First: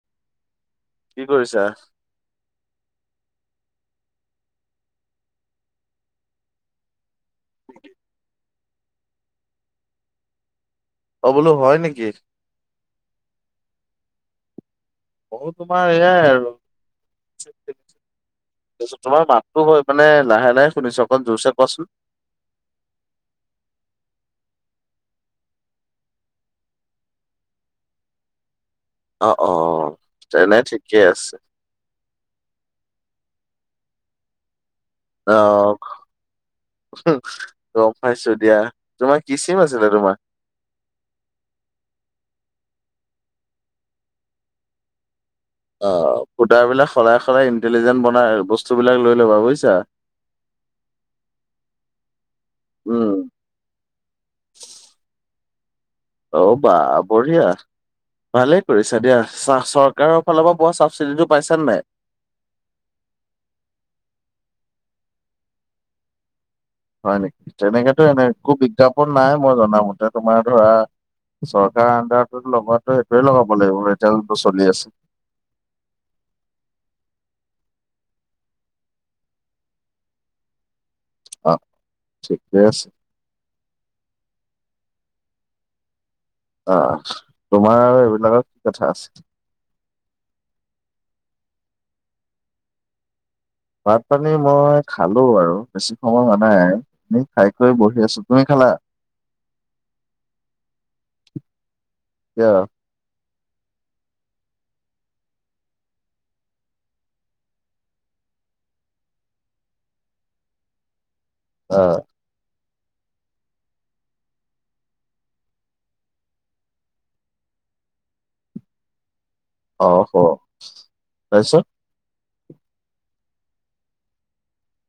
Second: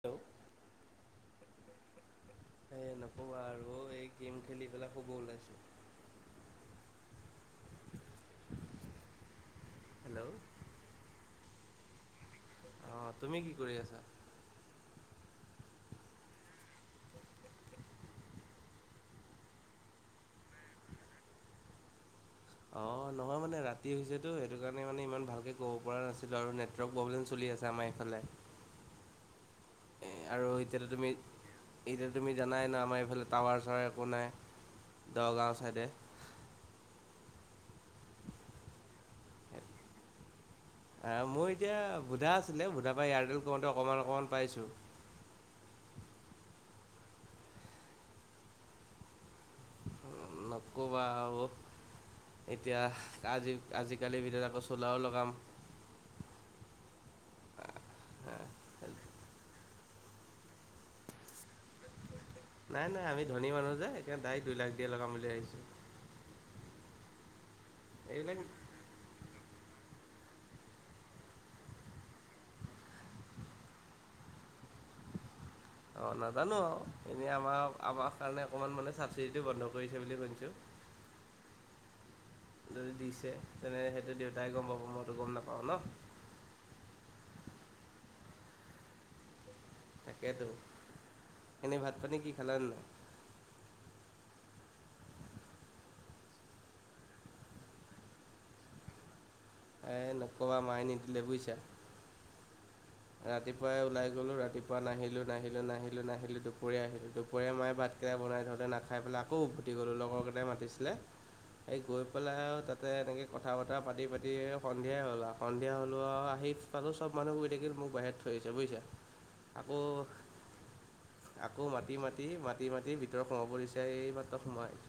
Hello কি কৰিছা? সে নকবা আৰু এই গেম খেলি পেলাই শুব ওলাইছোঁ। [unintelligible] হেল্ল' অ বোলোঁ হয় নেকি? অ তুমি কি কৰি আছা? বহু তোমাৰ এয়াই আৰু তোমাৰ মাততো হয় মানে লাহে লাহে শুনিছোঁ অকন জোৰছে কোৱাচোন। অ নহয় মানে ৰাতি হৈছেতো সেইটো কাৰণে মানে ইমান ভালকে ক'ব পৰা নাছিলোঁ আৰু নে নেটৱৰ্ক প্ৰব্ললেম চলি আছে আমাৰ এইফালে। অ অ আৰু তেনে এতিয়াতো ঠিকেই তুমি আছে। এতিয়া তুমি জানাই ন আমাৰ এইফালে টাৱাৰ চাৱাৰ একো নাই। অ। দগাঁও ছাইডে। গম পাইছোঁ দিয়া তোমাৰ কি চিম আছিলে তোমাৰ? মই এতিয়া ভুধা আছিলে ভুধা পা এয়াৰটেল কৰোঁতে অকণমান অকণমান পাইছোঁ। অ ভুদা বিলাক সলাই সলাই ইণ্টেলিজেণ্ট বনাই বস্তুবিলাক লৈ ল'বা বুইছা। নক'বা আৰু এতিয়া উম আজি আজিকালি ভিতৰত আকৌ চলাও লগাম। অ বা বঢ়িয়া। ভালে কৰিছা দিয়া চা চৰকাৰৰ ফালৰ পৰা পোৱা চাবচিডিটো পাইছা নে নাই। নাই নাই আমি ধনী মানুহ যে সেইকাৰণে দাইক দুই লাখ দিয়ে লগাম বুলি আহিছোঁ হয় নেকি তেনেকেতো এনে এইবিলাক একো বিজ্ঞাপন নাই মই জনামতে তোমাৰ ধৰা চৰকাৰ আণ্ডাৰতো লগোৱাটো এইটোৱে লগাব লাগিব তেওঁটো চলি আছে। অ নাজানোঁ আৰু এনেই আমাৰ আমাস কাৰণে অকণমান মানে চাবচিডিটো বন্ধ কৰিছে বুলি শুনিছোঁ। [unintelligible] ঠিকে আছে যদি দিছে তেনে সেইটো দেউতাই গম পাব মইতো গম নাপাওঁ ন। অ তোমাৰ আৰু এইবিলাকৰ কি কথা আছে? তাকেইতো এনেই ভাত পানী কি খালা নাই? ভাত পানী মই খালোঁ আৰু বেছি সময় হোৱা নাই। এ খাই কৰি বহি আছোঁ তুমি খালা? এ নকবা মাই নিদিলে বুইছা। কিয়? ৰাতিপুৱাই ওলাই গ'লো ৰাতিপুৱা নাহিলোঁ নাহিলোঁ নাহিলোঁ নাহিলোঁ দুপৰীয়া আহিলোঁ দুপৰীয়া মায়ে বাট কেই বনাই থওঁতে নাখাই পেলাই আকৌ উভতি গ'লো লগৰকেইটাই মাতিছিলে। [inaudible] এই গৈ গৈ পেলাই আৰু তাতে এনেকে কথা -বতৰা পাতি পাতি সন্ধিয়াই হ'ল আৰু সন্ধিয়া হ'লেও আৰু আহি পালোঁ চব মানুহ শুই থাকিল মোক বাহিৰত থৈ আহিছে বুইছা। আকৌ অ হ তাৰপিছত আকৌ মাতি মাতি মা মাতি মাতি ভিতৰত সোমাব দিছে এইমাত্ৰ সোমাই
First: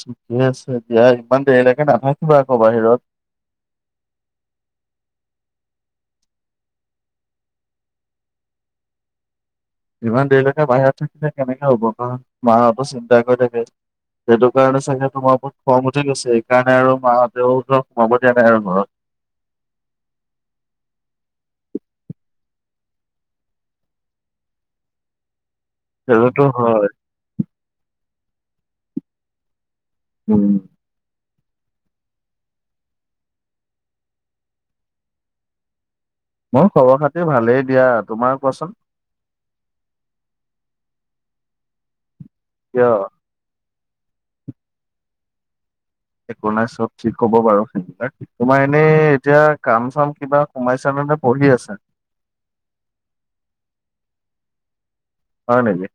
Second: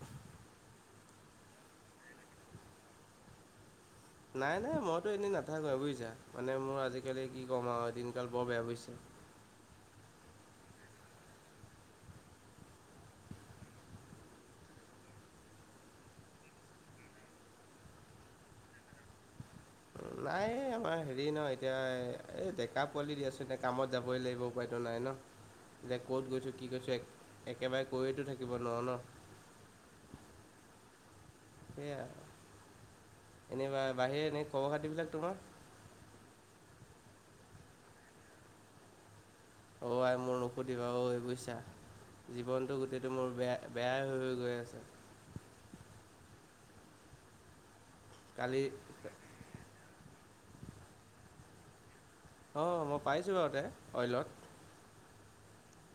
ঠিকে আছে দিয়া ইমান দেৰিলৈকে নাথাকিবা আকৌ বাহিৰত। নাই, নাই। মইতো এনেই নাথাকোঁৱে বুজিছা। মানে, মোৰ আজিকালি কি ক'ম আৰু! দিনকাল বৰ বেয়া বুজিছা। ইমান দেৰিলৈকে বাহিৰত থাকিলে, কেনেকে হ'ব? কাৰণ, মাহঁতো চিন্তা কৰি থাকে। সেইটো কাৰণে, চাগে তোমাৰ ওপৰত খং উঠি গৈছে। এই কাৰণে আৰু মা হঁতেও ধৰ, সোমাব দিয়া নাই আৰু ঘৰত। নাই, আমাৰ হেৰি ন', এতিয়া এই, ডেকা পোৱালি দি আছোঁ। এনেই কামত যাবই লাগিব, উপায়টো নাই ন'। [inaudible] যে ক'ত গৈছোঁ কি হয় কৰিছোঁ এক একেবাৰে কৈয়তো থাকিব নোৱাৰোঁ ন। উম। সেয়াা এনেবা বাহিৰে এনেই খবৰ খাতিবিলাক তোমাৰ? মোৰ খবৰ- খাতি ভালেই দিয়া। তোমাৰ কোৱাচোন? অ'! আই, মোৰ নুসুধিবা, ঐ বুইছা। জীৱনটো কিয় গোটেইটো মোৰ বেয়া! বেয়াই হৈ হৈ গৈ আছে। একো নাই, চব ঠিক হ'ব বাৰু সেইবিলাক। কালি তোমাৰ এনেই, এতিয়া কাম- চাম কিবা সোমাইছে নে, পঢ়ি আছা? অ'! মই পাইছোঁ বাৰু ইয়াতে, অইলত। হয় নকি?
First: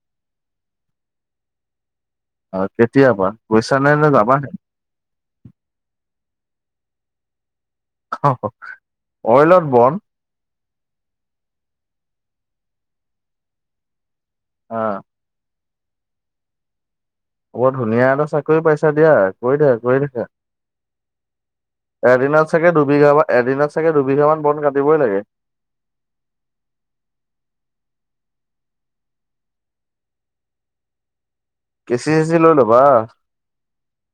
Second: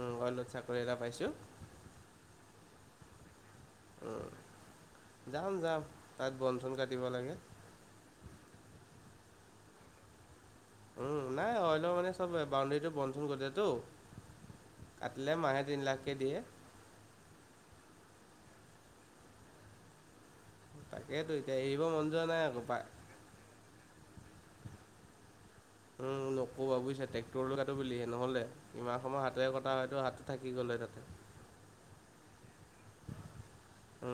উম! অইলত চাকৰি এটা পাইছোঁ। অ'! কেতিয়া পৰা? গৈছা নে, নে যাবাহে? যাম, যাম। তাত বন- চন কাটিব লাগে। [unintelligible] অইলত বন? উম! নাই, অইলৰ মানে, চব বাউণ্ডৰীটো বন- চন গজে ত'। অ'! কাটিলে, মাহে তিন লাখকে দিয়ে। বৰ ধুনীয়া এটা চাকৰি পাইছা দিয়া! কৰি থাকা, কৰি থাকা। তাকেইতো, এতিয়া এৰিব মন যোৱা এদিনত নাই আকৌ চাগে পাই। দুবিঘা মান এদিনত চাগে দুবিঘা মান বন কাটিবই লাগে? উম! নক'বা বুজিছা, ট্ৰেক্টৰলৈ কাটো বুলিহে, নহ'লে ইমান সময়, হাতেৰে কটা হয়তো, হাতটো থাকি গ'লেই তাতে। কেচি- চেচি লৈ ল'বা?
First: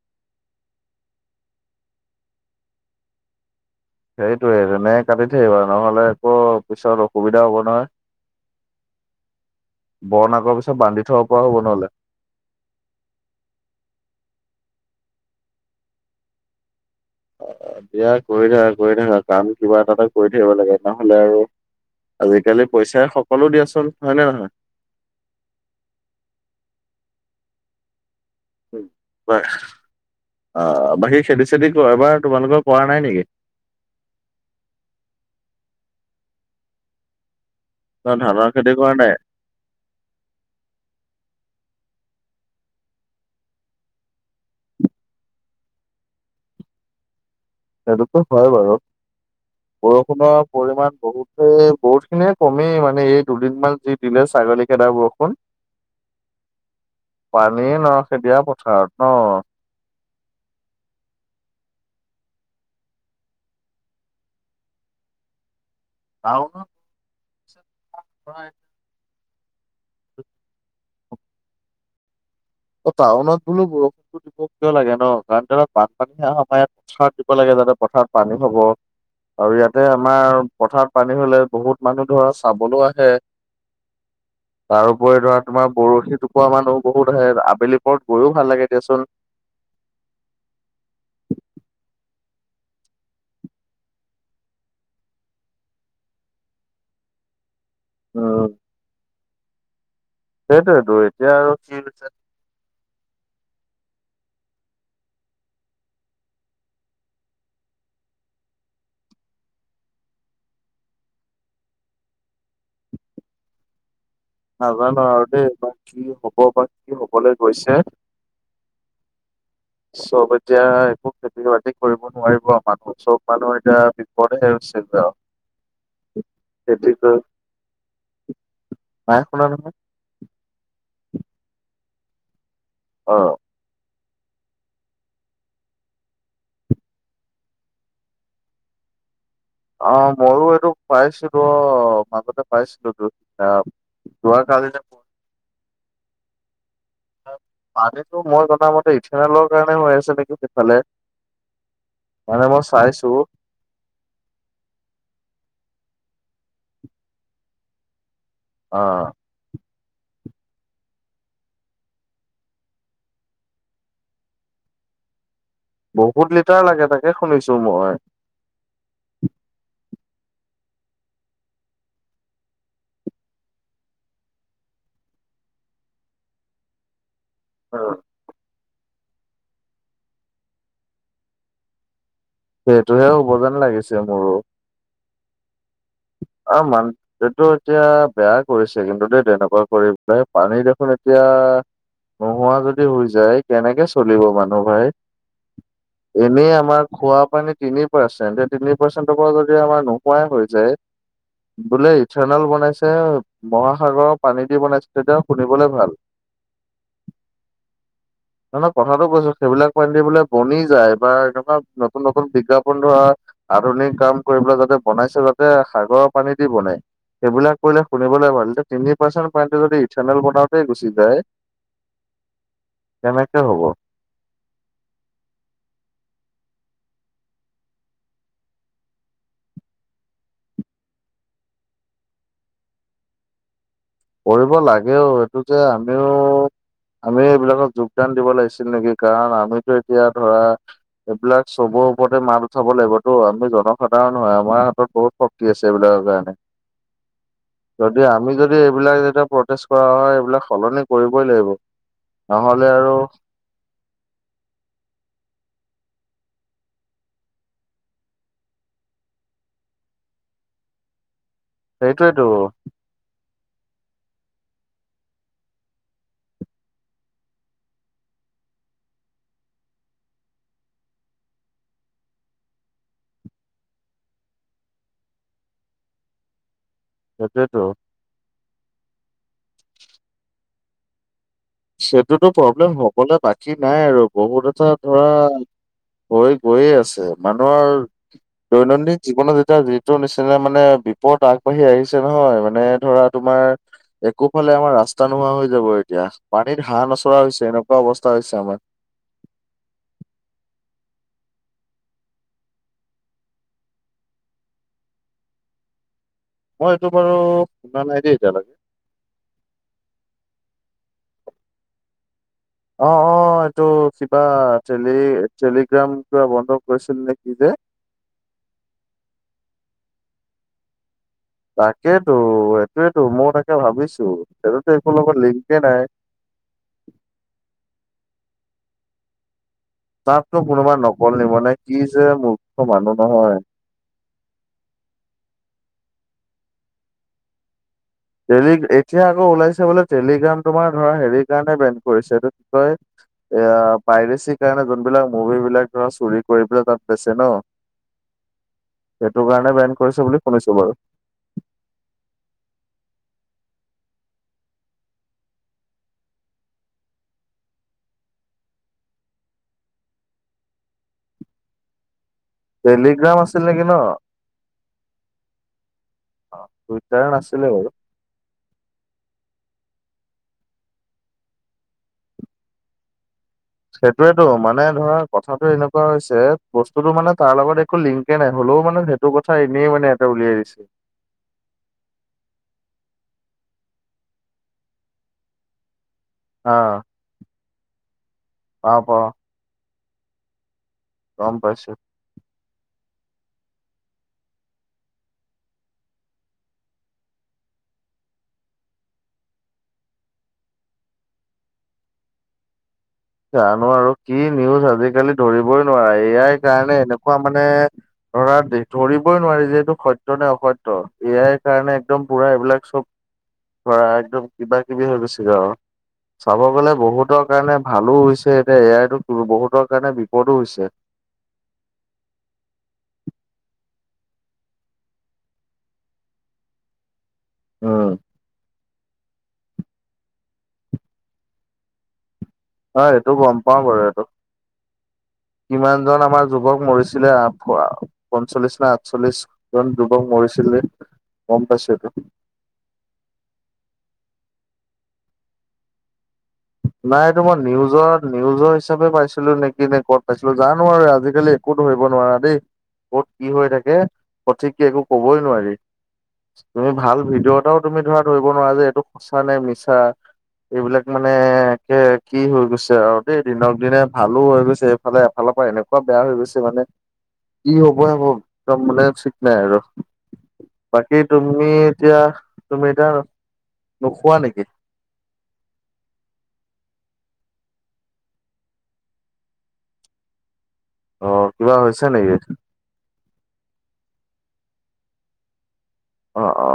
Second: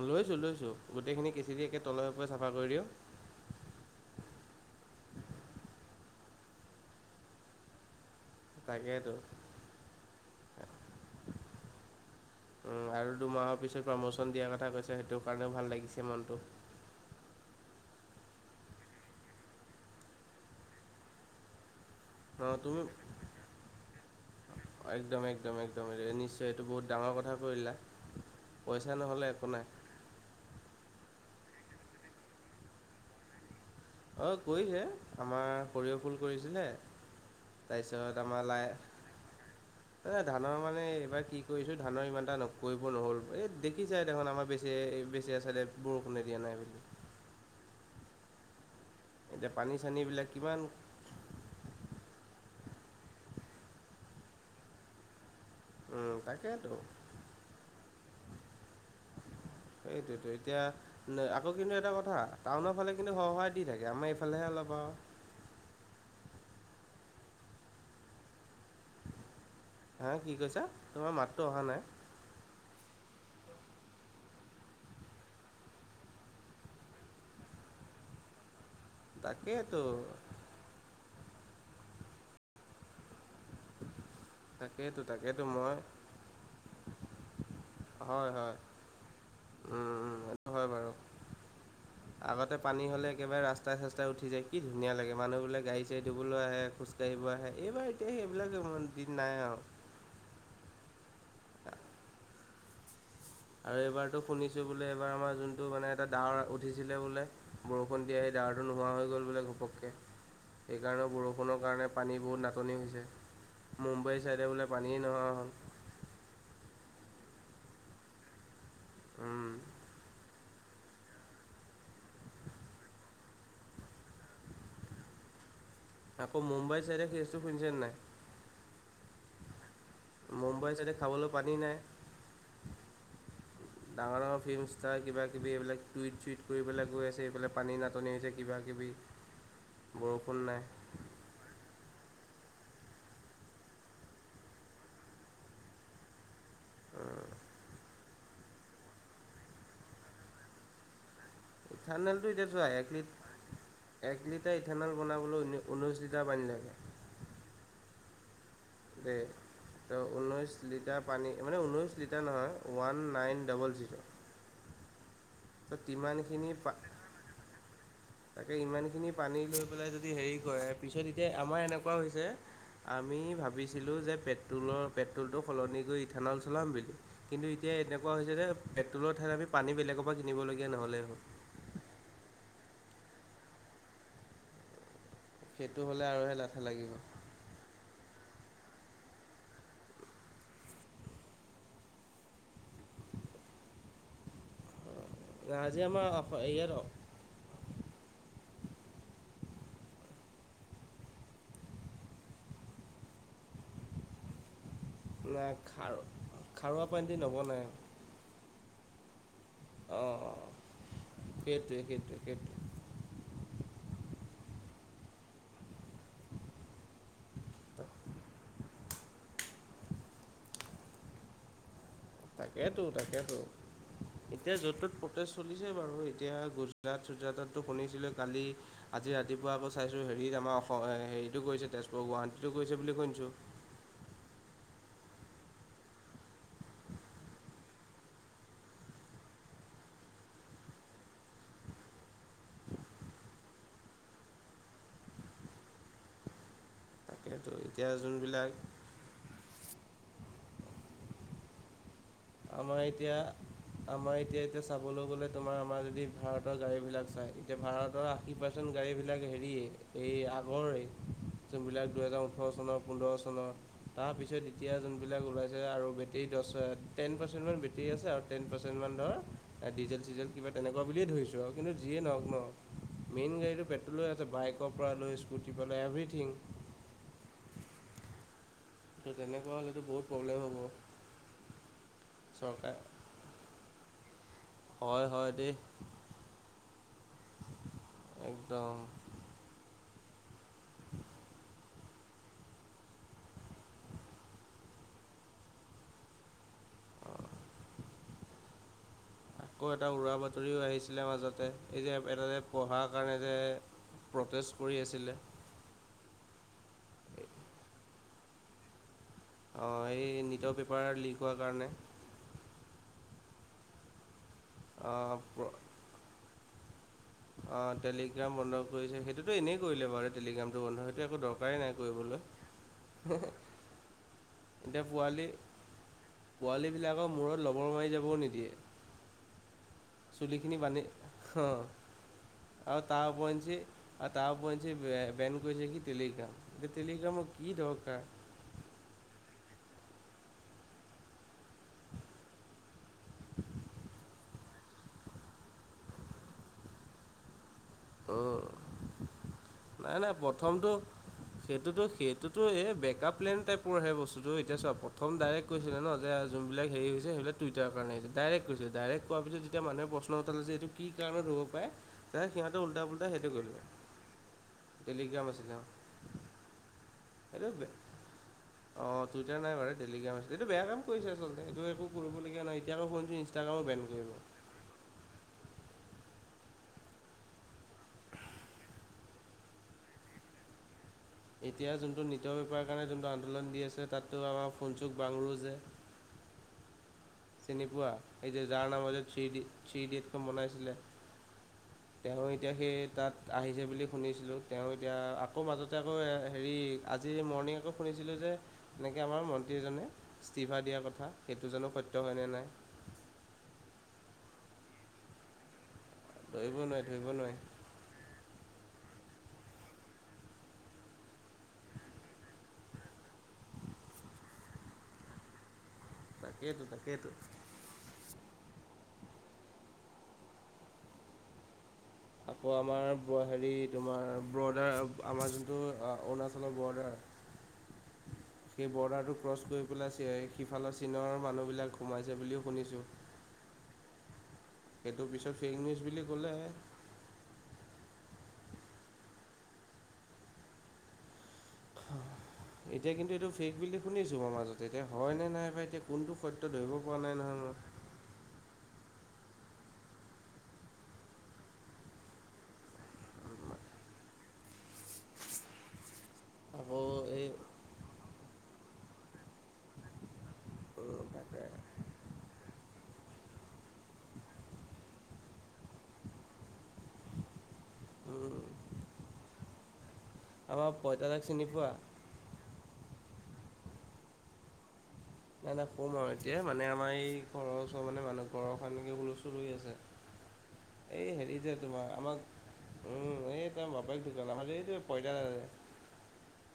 লৈছো, লৈছো। গোটেইখিনি কেচি দি একে, তলে -ওপৰে চাফা কৰি দিওঁ। সেইটোৱে! সেনেকে কাটি থাকিবা। নহ'লে আকৌ, পিছত অসুবিধা হ'ব নহয়। তাকেতো [unintelligible] আগৰ পিছত, বান্ধি থ'ব পৰা হ'ব নহ'লে। উম! আৰু দুমাহৰ পিছত, প্ৰমোচন দিয়াৰ কথা কৈছে, সেইটো কাৰণেও ভাল লাগিছে মনটো। অ'! দিয়া, কৰি থাকা, কৰি থাকা। কাম কিবা এটা এটা কৰি থাকিব লাগে। নহ'লে আৰু অ' আজিকালি তুমি পইচাই সকলো দিয়াচোন। হয় নে নহয়? একদম, একদম, একদম, নিশ্চয়। এইটো বহুত ডাঙৰ কথা কৈ দিলা। পইচা নহ'লে একো নাই। অ'! বাকী, খেতি -চেতি এবাৰ, তোমালোকৰ কৰা নাই নেকি? অ'! কৰিছে। আমাৰ সৰিয়হ ফুল কৰিছিলে। ন তাৰপিছত আমাৰ ধানৰ লাই খেতি কৰা নাই? এ, ধানৰ মানে, এইবাৰ কি কৰিছোঁ! ধানৰ ইমান এটা কৰিব নহ'ল। এই, দেখিছাই দেখোন আমাৰ বে যে, [unintelligible] চাইডে বৰষুণে দিয়া নাই বুলি। সেইটোতো হয় বাৰু। এতিয়া পানী চানীবিলাক বৰষুণৰ কিমান পৰিমণ বহুত! এ, বহুত খিনিয়ে কমেই। মানে, এই দুদিন মান যি দিলে, ছাগলী খেদা বৰষুণ। উম, তাকেতো পানীয়ে নহ'ল, [unintelligible] পথাৰত ন'? সেইটোতো, এতিয়া [unintelligible] আকৌ, কিন্তু এটা কথা, টাউনৰ ফালে কিন্তু, সৰ- সৰাই দি থাকে। আমাৰ এইফালেহে, অলপ আও টাউনত? হয়! হা, কি কৈছা? তোমাৰ মাতটো অহা নাই। অ'! টাউনত বোলো বৰ [unintelligible] কিয় লাগে ন'? কাৰণ, তাত বানপানী অহাৰ পৰাই আমাৰ ইয়াত, পথাৰত দিব লাগে, যাতে পথাৰত পানী হ'ব। আৰু তাকেইতো ইয়াতে, আমাৰ পথাৰত পানী হ'লে, বহুত মানুহ ধৰা, চাবলৈ আহে। তাকেইতো তাৰওপৰি ধৰা তাকেইতো তোমাৰ মই বৰশী টোপৰা মানুহ বহুত আহে। আবেলি পৰত হয় গৈয়ো ভাল হয় লাগে দিয়াচোন। উম উম সেইটো হয় বাৰু। [unintelligible] আগতে, পানী হ'লে একেবাৰে, ৰাস্তাই -চস্তাই উঠি যায়। কি ধুনীয়া লাগে! মানুহ বোৰে গাড়ী- চা়ড়ী ধুবলৈও আহে, খোজ খোজ কাঢ়িব আহে। এইবাৰ, এতিয়া উম সেইবিলাক দিন নাই আও। সেইটেতো এতিয়া আৰু কি হৈছে আৰু এইবাৰতো শুনিছোঁ বোলে, এইবাৰ আমাৰ যোনটো মানে এটা ডাৱৰ উঠিছিলে বোলে বৰষুণ দিয়া সেই ডাঁৰটো নোহোৱা হৈ গ'ল বোলে ঘপককে। সেইকাৰণেও বৰষুণৰ কাৰণে পানী বহুত নাটনি হৈছে। মুম্বাইৰ চাইডে বোলে পানীয়ে নাজানো আৰু নহোৱা হ'ল। দেই বা কি হ'ব বা কি হবলৈ গৈছে উম চৌ এতিয়া একো খেতি-বাতি কৰিব নোৱাৰিব মানুহ, চব মানুহ এতিয়া বিপদহে হৈছিল আৰু। আকৌ মুম্বাই খেতি চাইডে কৰি কেছটো শুনিছে নাই? নাই শুনা নহয়? মুম্বাইৰ ছাইডে খাবলৈ পানী নাই। অ। ডাঙৰ-ডাঙৰ ফিল্ম ষ্টাৰ কিবা-কিবি এইবিলাক টুইট-চুইট কৰি পেলাই গৈ আছে এইফালে পানী নাটনি হৈছে কিবা - কিবি। অ বৰষুণ ময়ো নাই এইটো পাইছিলো অ মাজতে পাইছিলো তো, আহ যোৱাকালি নে উম পানীটো মই জনামতে ইথেনেলৰ কাৰণে হৈ আছে নেকি সিফালে? ইথানেলটো এতিয়া থোৱা একলিত এক লিটাৰ ইথানেল বনাবলৈ ঊনৈ - ঊনৈছ লিটাৰ পানী লাগে। অ। তে, ত ঊনৈছ লিটাৰ পানী মানে ঊনৈছ লিটাৰ নহয়, ওৱান নাইন ডাবল জিৰ'। তো বহুত তিমানখিনি লিটাৰ পা লাগে তাকে শুনিছো মই। তাকে ইমানখিনি পানী লৈ পেলাই যদি হেৰি কৰে, পিছত এতিয়া আমাৰ এনেকুৱা হৈছে আমি ভাবিছিলোঁ যে পেট্ৰলৰ-পেট্ৰলটো সলনি কৰি ইথানল চলাম বুলি। কিন্তু এতিয়া এনেকুৱা হৈছে যে, পেট্ৰল ঠাইত আমি পানী বেলেগৰ পৰা কিনিবলগীয়া নহ'লে হল। সেইটোহে হ'ব যেন লাগিছে মোৰো। সেইটো হ'লে আৰুহে অ লাথা লাগিব মানত যিটো [unintelligible] এতিয়া বেয়া কৰিছে কিন্তু দেই তেনেকুৱা কৰি পেলাই পানী দেখোন এতিয়া নোহোৱা যদি হৈ যায়, কেনেকে চলিব মানুহ ভাই? আজি আমাৰ এনেই ইয়াত আমাৰ খোৱা মানে তিনি পাৰ্চেন্ট, [unintelligible] তিনি পাৰ্চেন্টৰ পৰা যদি আমাৰ নোহোৱাই হৈ যায় বোলে ইথেনল বনাইছে, মহাসাগৰৰ পানী দি বনাই নাই খাৰ খাৰুৱা পানদি নবনাই। অলপ কথাটো কৈছো, সেইবিলাক পানী দি বোলে অঁ বনি যায় বা এনেকুৱা সেইটোৱে নতুন সেইটোৱে নতুন সেইটোৱে বিজ্ঞা কোন ধৰা আধুনিক কাম কৰিব যাতে বনাইছে তা সাগৰৰ পানী দি বনাই, সেইবিলাক কৰিলে শুনিবলে ভাল এতিয়া তিনি পাৰ্চেণ্ট পানীটো যদি ইথানেল বনাওতে গুচি যায় তাকেতো, তাকেতো। কেনেকে হ'ব এতিয়া য'ত- ত'ত প্ৰটেছ চলিছে বাৰু এতিয়া গুজৰাট-চুজৰাটতো শুনিছিলোএ কালি আজি ৰাতিপুৱা আকৌ চাইছোঁ হেৰিত আমাৰ অসম হেৰিটো গৈছে তেজপুৰ, গুৱাহাটীতো গৈছে বুলি শুনিছোঁ। কৰিব লাগেও এইটো যে আমিও, আমি এইবিলাকত যু দান দিব লাগিছিল নেকি, কাৰণ আমিতো এতিয়া ধৰা এইবিলাক চবৰ ওপৰতে মাত উঠাব লাগিবতো, আমি জনসাধাৰণ হয় আমাৰ হাতত বহুত শক্তি আছে এইবিলাকৰ কাৰণে, তাকেতো এতিয়া যদি আমি যোনবিলাক যদি এইবিলাক যেতিয়া প্ৰটেষ্ট কৰা হয় এইবিলাক সলনি কৰিবই লাগিব। নহ'লে আমাৰ আৰু এতিয়া। আমাৰ এতিয়া এতিয়া চাবলৈ গলে তোমাৰ আমাৰ যদি ভাৰতৰ গাড়ী বিলাক চাই এতিয়া ভাৰতৰ আশী, তোন গাড়ীবিলাক হেৰিয়ে এই আগৰে, যোনবিলাক দুহেজাৰ সেইটোৱেতো ওঠৰ চনৰ পোন্ধৰ চনৰ, তাৰপিছত এতিয়া যোনবিলাক ওলাইছে আৰু বেটেৰী দশ হ টেন পাৰ্চেণ্টৰ বেট্ৰি আছে আৰু টেন পাৰ্চেণ্টমান ধ'ৰ, ডিজেল-চিজেল কিবা তেনেকুৱা বুলিয়ে ধৰিছোঁ। কিন্তু যিয়ে নহওক ন, মেইন গাড়ীটো পেট্ৰলে আছে বাইকৰ পৰা লৈ স্কুটিৰ পৰা লৈ এভৰিথিং। সেইটোৱেইটো। ত' তেনেকুৱা হ'লেতো বহুত প্ৰব্লেম হ'ব। সেইটোতো প্ৰব্লেম চৰকাৰ হবলে বাকী নাই আৰু বহুত এটা হয় ধৰা হয় দেই। হৈ গৈয়ে আছে, মানুহৰ দৈনন্দিন একদম জীৱনত যেতিয়া যি নিচিনা মানে বিপদত আগবাঢ়ি আহিছে। ছে নহয় মানে ধৰা তোমাৰ একোফালে আমাৰ ৰাস্তা নোহোৱা হৈ যাব এতিয়া। পানীত হাঁহ নচৰা হৈছে এনেকুৱা অৱস্থা হৈছে আমাৰ। আকৌ এটা উৰা বাতৰিও আহিছিলে মাজতে এই যে এটা যে পঢ়া কাৰণে যে, প্ৰটেষ্ট কৰি আছিলে। মই এইটো বাৰু শুনা নাই দেই এতিয়ালৈকে। অহ এই নিটৰ পেপাৰ লিক হোৱাৰ কাৰণে। অ অ এইটো কিবা টেলি অ' প্ৰ- টেলিগ্ৰাম কিবা বন্ধ কৰিছিল নেকি। অ টেলিগ্ৰাম বন্ধ কৰিছে সেইটোতটো এনেই কৰিলে বাৰু টেলিগ্ৰামটো বন্ধ সেইটো একো দৰকাৰ, তাকেইেতো এইটোয়ো তো ময়ো তাকে ভাবিছো সেইটোতো একো লগত লিংকে নাই। পোৱালী বিলাকৰ মূৰত ৰবৰ মাৰি যাবও নিদিয়ে। তাতো চুলিখিনি কোনোবা বান্ধি নকল নিব নে অ' কি যে মোৰ। আৰু তাৰ উপৰেঞ্চে, আৰু তাৰ ওপৰি যে বেন কৰিছে কি টেলিগ্ৰাম এতিয়া টেলিগ্ৰাম কি দৰকাৰ। টেলি এতিয়া আকৌ ওলাইছে বোলে টেলিগ্ৰাম তোমাৰ ধৰা হেৰি। সেই কাৰণ ব্ৰেণ্ড কৰিছে এইটো কি কয় এ পাইৰেচি, সেইকাৰণে যোনবিলাক মুভি বিলাক ধৰা চুৰি কৰি পেলাই তাত বেচে ন, অ সেইটো কাৰণে বেন নাই কৰিছে নাই বুলি শুনিছো প্ৰথমটো, বাৰু সেইটোতো সেইটোতো এই বেকআপ প্লেন টাইপৰ হে বস্তুতটো এতিয়া চোৱা প্ৰথম ডাইৰেক্ট, কৰিছিলে ন যে যোনবাক হেৰি হৈছে সেইবিলাকটইটাৰ কাৰণে হৈছে ডাইৰেক্টৈছিল ডাইৰেক্ট কৰোৱাৰ পিছ যেতিয়া মানুহে প্ৰশ্ন উথালে যে এইটো, কি কাৰণত হ'ব পাৰে। তেতিয়া সিহঁতে উল্টা পুল্টাই টেলিগ্ৰাম সেইটো কৈ আছিল দিলে নেকি ন? টেলিগ্ৰাম আছিলে অহ, অ [unintelligible] অ টুইটাৰ নাই বাৰু টেলিগ্ৰাম আছে এইটো বেয়া কাম কৰিছে আচলতে এইটো একো কৰিব লগা নাই এতিয়া আকৌ ফোন, সেইটোয়েতো মানে ধৰা কথাটো এনেকুৱা হৈছে বস্তুতটো মানে তাৰ লগত, একো লিংকে নাই হ'লেও মানে সেইটো কথা এনেই মানে এটা উলিয়াই দিছে। এতিয়া যোনটো নিতৰ বেপাৰৰ কাৰণে যোনটো আন্দোলন দি আছে তাততো আমাৰ ফোনচোন কৰাবোৰো যে। অ, চিনি পোৱা এই যে যাৰ পাওঁ পাওঁ নামাজত থ্ৰী থ্ৰী ইডিয়েট খন যে বনাইছিলে। গম পাইছো। তেওঁ এতিয়া সেই তাত আহিছে বুলি শুনিছিলোঁ তেওঁ এতিয়া আকৌ মাজতে আকৌ হেৰি। আজি মৰ্ণিঙ আকৌ শুনিছিলোঁ যে। এনেকৈ আমাৰ মন্ত্ৰী এজনে ইস্তিফা দিয়াৰ কথা সেইটো জানো সত্য হয় নে নাই। জানো আৰু কি নিউজ আজিকালি ধৰিবই নোৱাৰে ইয়াই ধৰিব কাৰণে নোৱাৰি ধৰিব এনেকুৱা নোৱাৰি মানে। ধৰা দ ধৰিবই নোৱাৰি যিহেতু সত্য নে অসত্য এ আই, কাৰণে একদম পুৰা এইবিলাক চব ধৰা একদম কিবা কিবি হৈ গৈছিলো আৰু চাব তাকেইতো গলে তাকেইতো বহুতৰ কাৰণে। ভালো হৈছে এতিয়া এয়াই তো বহুতৰ কাৰণে বিপদো হৈছে। আকৌ আমাৰ হেৰি তোমাৰ বৰডাৰ আমাৰ যোনটো অৰুণাচলৰ বৰডাৰ। উম, সেই বৰ্ডাৰটো ক্ৰছ কৰি পেলাই সিফালৰ চীনৰ মানুহবিলাক সোমাইছে বুলিও অ শুনিছোঁ এইটো গম পাও বাৰু এইটো সেইটো পিছত ফেক নিউজ কিমান বুলি জন আমাৰ ক'লে যুৱক মৰিছিলে আফোৱা পঞ্চল্লিশ না আঠচল্লিশ জন যুৱক মৰিছিলে গম পাইছিলো। এতিয়া কিন্তু এইটো ফেক বুলি শুনিছোঁ মই মাজতে এতিয়া হয়নে নাইবা এতিয়া কোনটো সত- নাই এইটো মই নিউজত নিউজৰ হিচাপে পাইছিলো নেকি নে কি ক'ত পাইছিলো জানো আৰু আজিকালি একো ধৰিব নোৱাৰা দেই। ক'ত কি হৈ থাকে সঠিক কে একো কবই নোৱাৰি তুমি আকৌ ভাল এই ভিডিঅ'ত এটাও তুমি ধৰা ধৰিব নোৱাৰা যে এইটো সঁচা নে মিছা এইবিলাক মানে তাকে এ কি হৈ গৈছে আৰু দেই দিনক দিনে ভালো হৈ গৈছে এইফালে এফালৰ পৰা এনেকুৱা বেয়া হৈ গৈছে মানে। ই হ'বই হ'ব তাব মানে ঠিক নাই আৰু। আমাৰ বাকী পঁইতাদাক চিনি তুমি পোৱা? এতিয়া তুমি এতিয়া নোখোৱা নেকি? নাই নাই কম আৰু এতিয়া মানে আমাৰ এই ঘৰৰ ওচৰ মানে মানুহ ঘৰৰ এখনকে হুলচটোল হৈ আছে। এই অ হেৰি যে কিবা তোমাৰ হৈছে আমাক নেকি? উম এই তাৰ বাপেক দোকাল আমাৰ এইয়ে পইতা অ অ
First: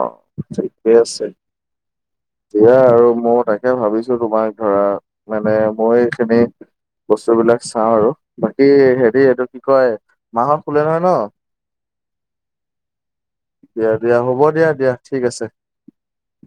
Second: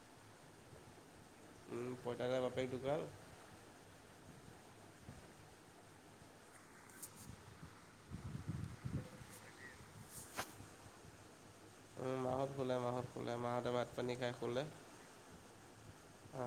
ঠিকে আছে উম পঁইতাদাৰ বাপেক দিয়া ঢুকাল। আৰু ময়ো তাক এ ভাবিছো তোমাক ধৰা মানে মই এইখিনি বস্তু বিলাক চাওঁ আৰু বাকী হেৰি এইটো কি কয় মাহত শুলে নহয় ন মাহত শুলে মাহত শুলে মাহঁতে ভাত দিয়া পানী দিয়া খাই হ'ব শুলে। দিয়া দিয়া ঠিক আছে। অ